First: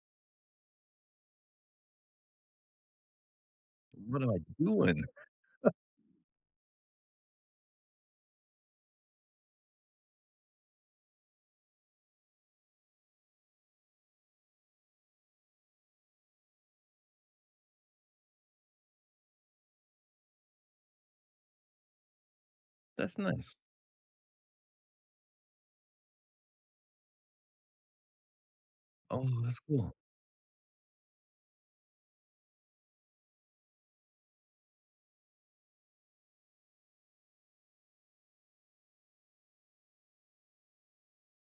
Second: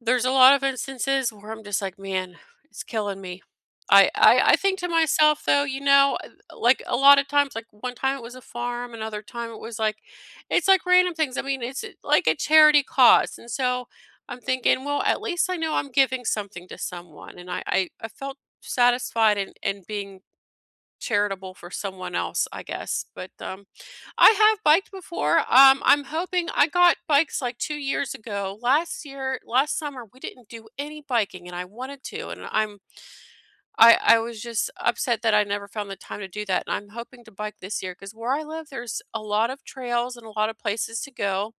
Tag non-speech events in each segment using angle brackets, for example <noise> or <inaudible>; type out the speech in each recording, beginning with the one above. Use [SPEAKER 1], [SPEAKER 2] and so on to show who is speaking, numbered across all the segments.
[SPEAKER 1] There's a lot of instances where I'm just, like, "Man, it's killing me," I
[SPEAKER 2] "What am I
[SPEAKER 1] I I think to
[SPEAKER 2] doing?"
[SPEAKER 1] myself, though,
[SPEAKER 2] <chuckles>
[SPEAKER 1] you know, at like, a lot of times, like, one time it was a farm, another time it was, like, it's, like, random things, I mean, it's a like, a charity cause, and so, I'm thinking, "Well, at least I know I'm giving something to someone," and I I I felt satisfied in in being charitable for someone else, I guess,
[SPEAKER 2] That's
[SPEAKER 1] but,
[SPEAKER 2] nice.
[SPEAKER 1] um I have biked before, um, I'm hoping I got bikes, like, 2 years ago, last
[SPEAKER 2] Oh,
[SPEAKER 1] year
[SPEAKER 2] that's
[SPEAKER 1] last
[SPEAKER 2] cool.
[SPEAKER 1] summer, we didn't do any biking, and I wanted to, and I'm I I was just upset that I never found the time to do that, and I'm hoping to bike this year, 'cause where I live, there's a lot of trails and a lot of places to go.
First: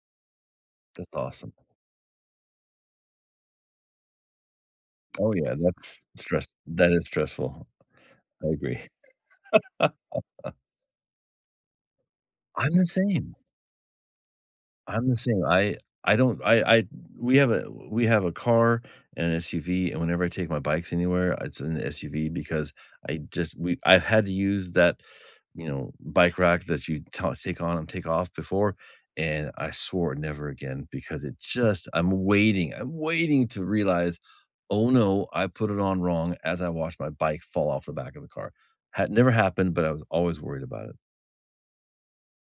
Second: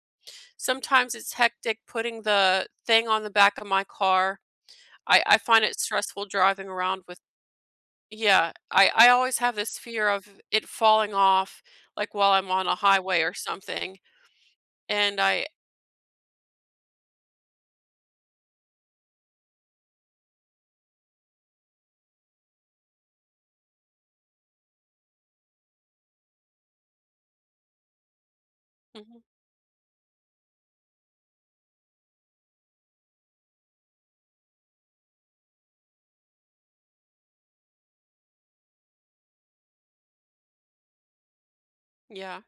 [SPEAKER 2] That's
[SPEAKER 1] Sometimes it's
[SPEAKER 2] awesome.
[SPEAKER 1] hectic putting the thing on the back of my car. I
[SPEAKER 2] Oh,
[SPEAKER 1] I
[SPEAKER 2] yeah,
[SPEAKER 1] find it
[SPEAKER 2] that's
[SPEAKER 1] stressful
[SPEAKER 2] stress
[SPEAKER 1] driving
[SPEAKER 2] that
[SPEAKER 1] around
[SPEAKER 2] is
[SPEAKER 1] with
[SPEAKER 2] stressful, I
[SPEAKER 1] Yeah,
[SPEAKER 2] agree.
[SPEAKER 1] I I always have this fear of
[SPEAKER 2] <laughs>
[SPEAKER 1] it falling off, like, while I'm on a
[SPEAKER 2] I'm the
[SPEAKER 1] highway or
[SPEAKER 2] same.
[SPEAKER 1] something,
[SPEAKER 2] I'm the
[SPEAKER 1] and
[SPEAKER 2] same,
[SPEAKER 1] I
[SPEAKER 2] I I don't I I d we have a we have a car and SUV, and whenever I take my bikes anywhere, it's an SUV, because I just we I had to use that, you know, bike rack that you ta take on and take off before,
[SPEAKER 1] Mhm.
[SPEAKER 2] and I swore never again, because it just I'm waiting, I'm waiting to realize, "Oh, no, I put it on wrong." as I watched my bike fall off the back of the car, ha never happened, but I was always worried about it.
[SPEAKER 1] Yeah,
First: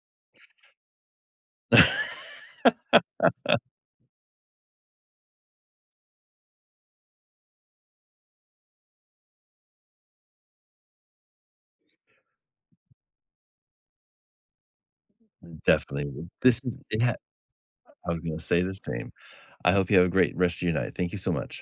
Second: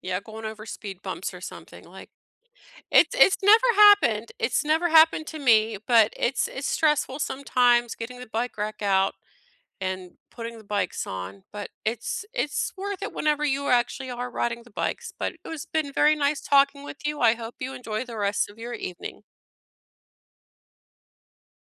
[SPEAKER 1] yeah, going over speed bumps or something, like it's it's
[SPEAKER 2] <laughs>
[SPEAKER 1] never happened it's never happened to me, but it's it's stressful sometimes getting the bike rack out, and putting the bikes on, but it's it's worth it whenever you actually are riding the bikes, but it has been very
[SPEAKER 2] Definitely,
[SPEAKER 1] nice
[SPEAKER 2] this is
[SPEAKER 1] talking with
[SPEAKER 2] yeah,
[SPEAKER 1] you, I
[SPEAKER 2] I
[SPEAKER 1] hope you enjoy
[SPEAKER 2] I
[SPEAKER 1] the
[SPEAKER 2] was gonna
[SPEAKER 1] rest of
[SPEAKER 2] say
[SPEAKER 1] your
[SPEAKER 2] the same.
[SPEAKER 1] evening.
[SPEAKER 2] I hope you have a great rest of your night, thank you so much.